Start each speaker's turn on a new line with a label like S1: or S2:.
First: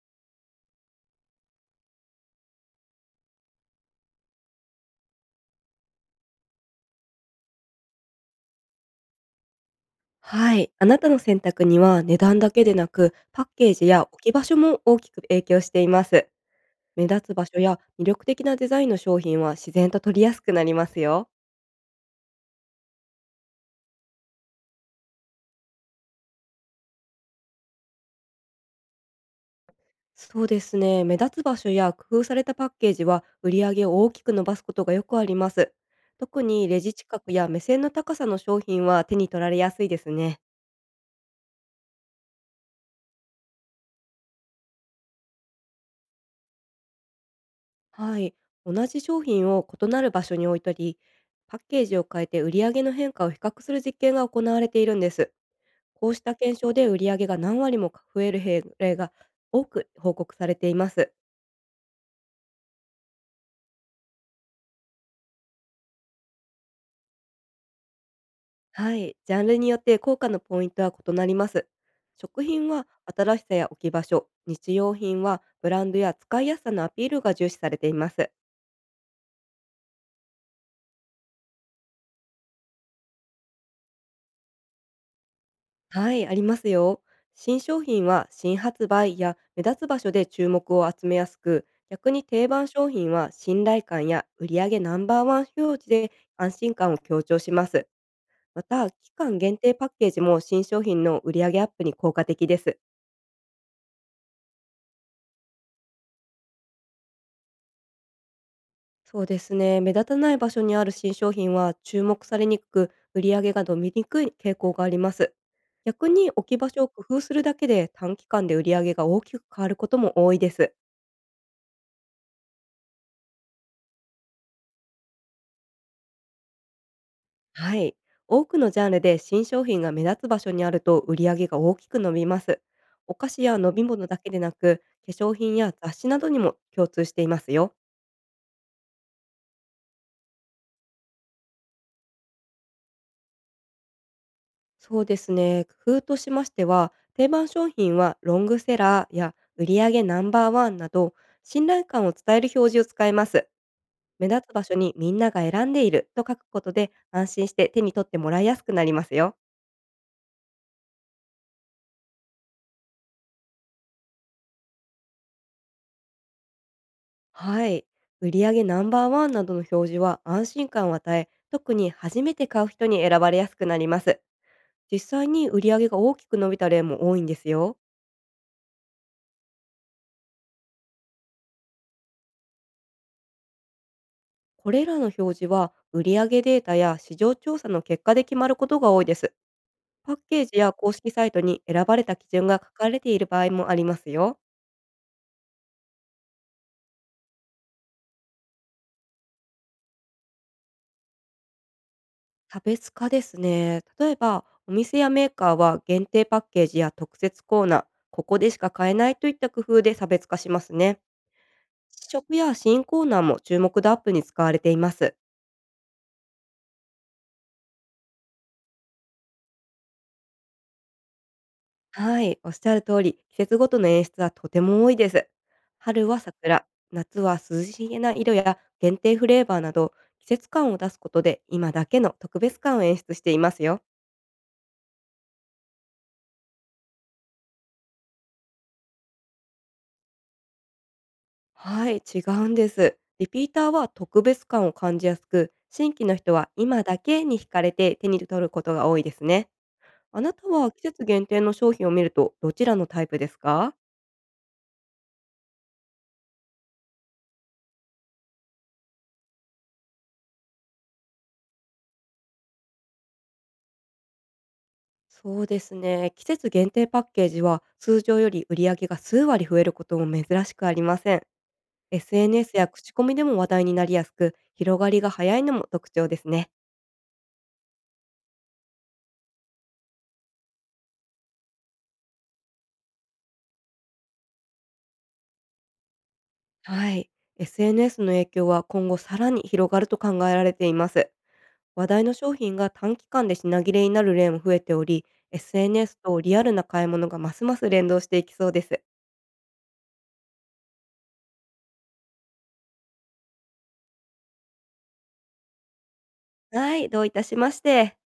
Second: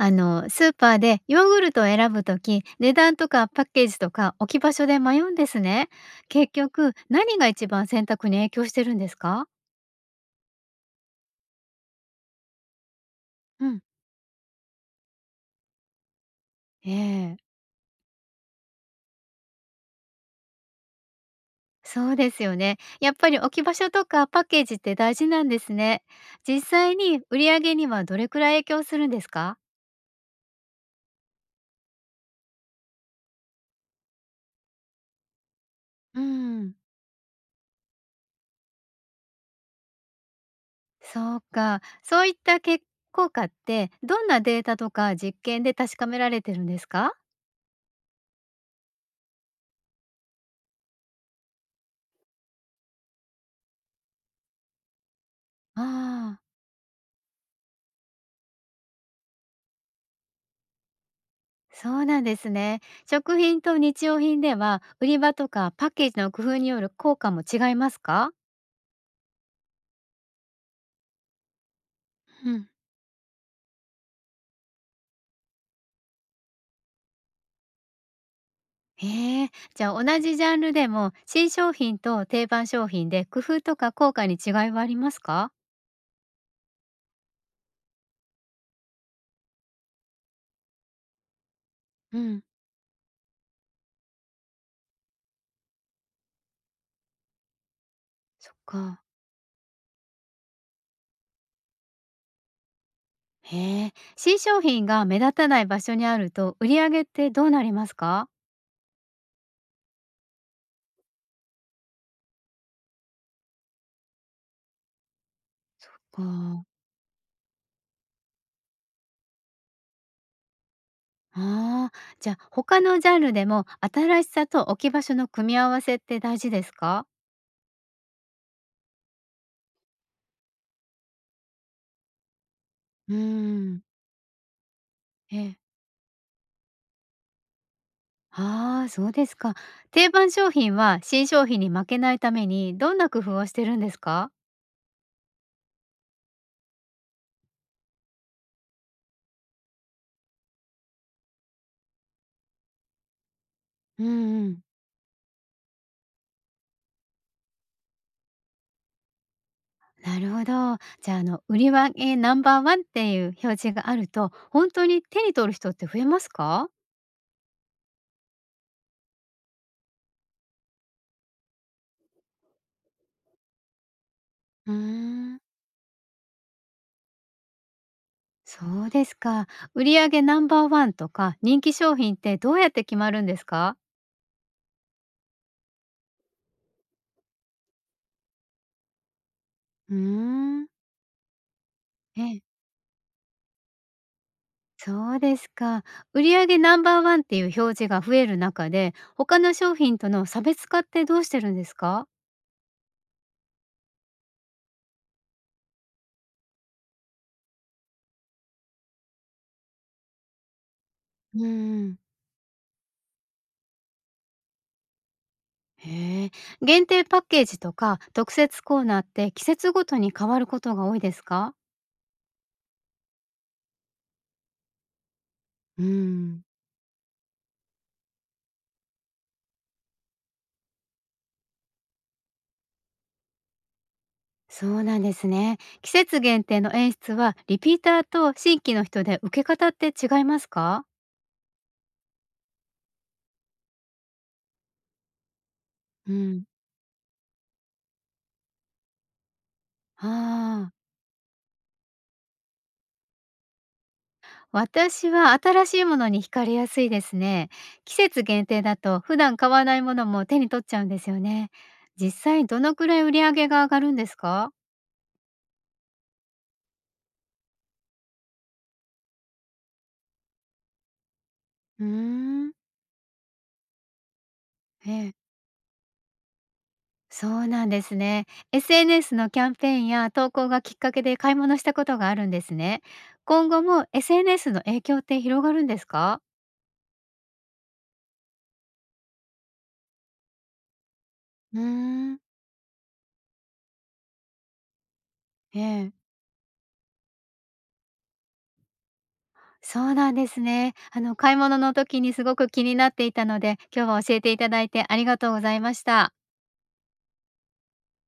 S1: スーパーでヨーグルトを選ぶとき、値段とかパッケージとか置き場所で迷うんですね。結局、何が一番選択に影響してるんですか？
S2: はい。あなたの選択には値段だけでなく、パッ
S1: う
S2: ケー
S1: ん、
S2: ジや置き場所も大きく影響しています。
S1: え
S2: 目立つ
S1: え、
S2: 場所や魅力的なデザインの商品は自然と取りやすくなりますよ。
S1: そうですよね。やっぱり置き場所とかパッケージって大事なんですね。実際に売り上げにはどれくらい影響するんですか？
S2: そうですね。目立つ場所や工夫されたパッケージは売り上げを大きく伸ばすことがよくあります。
S1: う
S2: 特に
S1: ん、
S2: レジ近くや目線の高さの商品は手に取られやすいですね。
S1: そうか、そういった結効果ってどんなデータとか実験で確かめられてるんですか？
S2: はい。同じ商品を異なる場所に置いたり、パッケージを変えて売り上げの変化を比較する実験が行われているんです。こうした
S1: ああー。
S2: 検証で売り上げが何割も増える弊例が多く報告されています。
S1: そうなんですね。食品と日用品では、売り場とかパッケージの工夫による効果も違いますか？
S2: はい、ジャンルによって効果のポイントは異なります。食
S1: う
S2: 品
S1: ん、
S2: は新しさや置き場所、日用品はブランドや使いやすさのアピールが重視されています。
S1: へえ、じゃあ同じジャンルでも新商品と定番商品で工夫とか効果に違いはありますか？
S2: はい、ありますよ。新商品は新発売や目立つ場所で注目を集めやすく、逆
S1: う
S2: に
S1: ん、
S2: 定番商品は信頼感や売上ナンバーワン表示で安心感を強調します。
S1: そっ
S2: また、
S1: か。
S2: 期間限定パッケージも新商品の売上アップに効果的です。
S1: へえ、新商品が目立たない場所にあると売り上げってどうなりますか？
S2: そうですね。目立たない場所にある新商品は注目されにくく、売り上げが伸びにくい傾向があります。
S1: そっ
S2: 逆
S1: か。
S2: に置き場所を工夫するだけで短期間で売り上げが大きく変わることも多いです。
S1: ああ、じゃあ他のジャンルでも新しさと置き場所の組み合わせって大事ですか？
S2: はい。多くのジャンルで新商品が目立つ場所にあると売り上げが大きく伸びます。お
S1: う
S2: 菓子や飲
S1: ん。
S2: み物だけでなく、化粧品
S1: ええ。
S2: や雑誌などにも共通していますよ。
S1: ああ、そうですか。定番商品は新商品に負けないためにどんな工夫をしてるんですか？
S2: そうですね。工夫としましては、定番商品はロングセラーや売上ナンバーワンなど、信頼感を伝える表示を使います。
S1: う
S2: 目
S1: ん
S2: 立
S1: う
S2: つ
S1: ん。
S2: 場所にみんなが選んでいると書くことで、安心して手に取ってもらいやすくなりますよ。
S1: なるほど。じゃあ、売り上げナンバーワンっていう表示があると、本当に手に取る人って増えますか？
S2: はい。売上ナンバーワンなどの表示は安心感を与え、特に初めて買う人に選ばれやすくなります。
S1: うー
S2: 実際
S1: ん。
S2: に売上が大きく伸びた例も多いんですよ。
S1: そうですか。売り上げナンバーワンとか人気商品ってどうやって決まるんですか？
S2: これらの表示は売上データや市場調査の結果で決まることが多いです。
S1: うー
S2: パッケージ
S1: ん。
S2: や公式サイトに選ばれた
S1: え
S2: 基
S1: え、
S2: 準が書かれている場合もありますよ。
S1: そうですか。売り上げナンバーワンっていう表示が増える中で、他の商品との差別化ってどうしてるんですか？
S2: 差別化ですね。例えば、お店やメーカーは限定パッケージや特設コーナー、ここでしか買えないといった工夫で差別化しますね。
S1: うん。
S2: 試食や新コーナーも注目度アップに使われています。
S1: へえ。限定パッケージとか特設コーナーって季節ごとに変わることが多いですか？
S2: はい、おっしゃる通り、季節ごとの演出はとても多いです。
S1: う
S2: 春は
S1: ん。
S2: 桜、夏は涼しげな色や限定フレーバーなど、季節感を出すことで今だけの特別感を演出していますよ。
S1: そうなんですね。季節限定の演出はリピーターと新規の人で受け方って違いますか？
S2: はい、違うんです。リピーターは特別感を感じやすく、新規
S1: う
S2: の人
S1: ん。
S2: は今だけに惹かれて手に取ることが多いですね。あなたは
S1: ああ、
S2: 季節限定の商品を見るとどちらのタイプですか？
S1: 私は新しいものに惹かれやすいですね。季節限定だと普段買わないものも手に取っちゃうんですよね。実際どのくらい売り上げが上がるんですか？
S2: そうですね。季節限定パッケージは通常より売り上げが数割増えることも珍しくありません。
S1: うーん。
S2: SNS や口コミでも話題になりやすく、広が
S1: え
S2: りが
S1: え。
S2: 早いのも特徴ですね。
S1: そうなんですね。SNS のキャンペーンや投稿がきっかけで買い物したことがあるんですね。今後も SNS の影響って広がるんですか？
S2: はい。SNS の影響は今後さらに広がると考えられています。
S1: うー
S2: 話題の
S1: ん。
S2: 商品が短期間で品切れになる例も増えており、
S1: ええ。
S2: SNS とリアルな買い物がますます連動していきそうです。
S1: そうなんですね。買い物の時にすごく気になっていたので、今日は教えていただいてありがとうございました。
S2: はい、どういたしまして。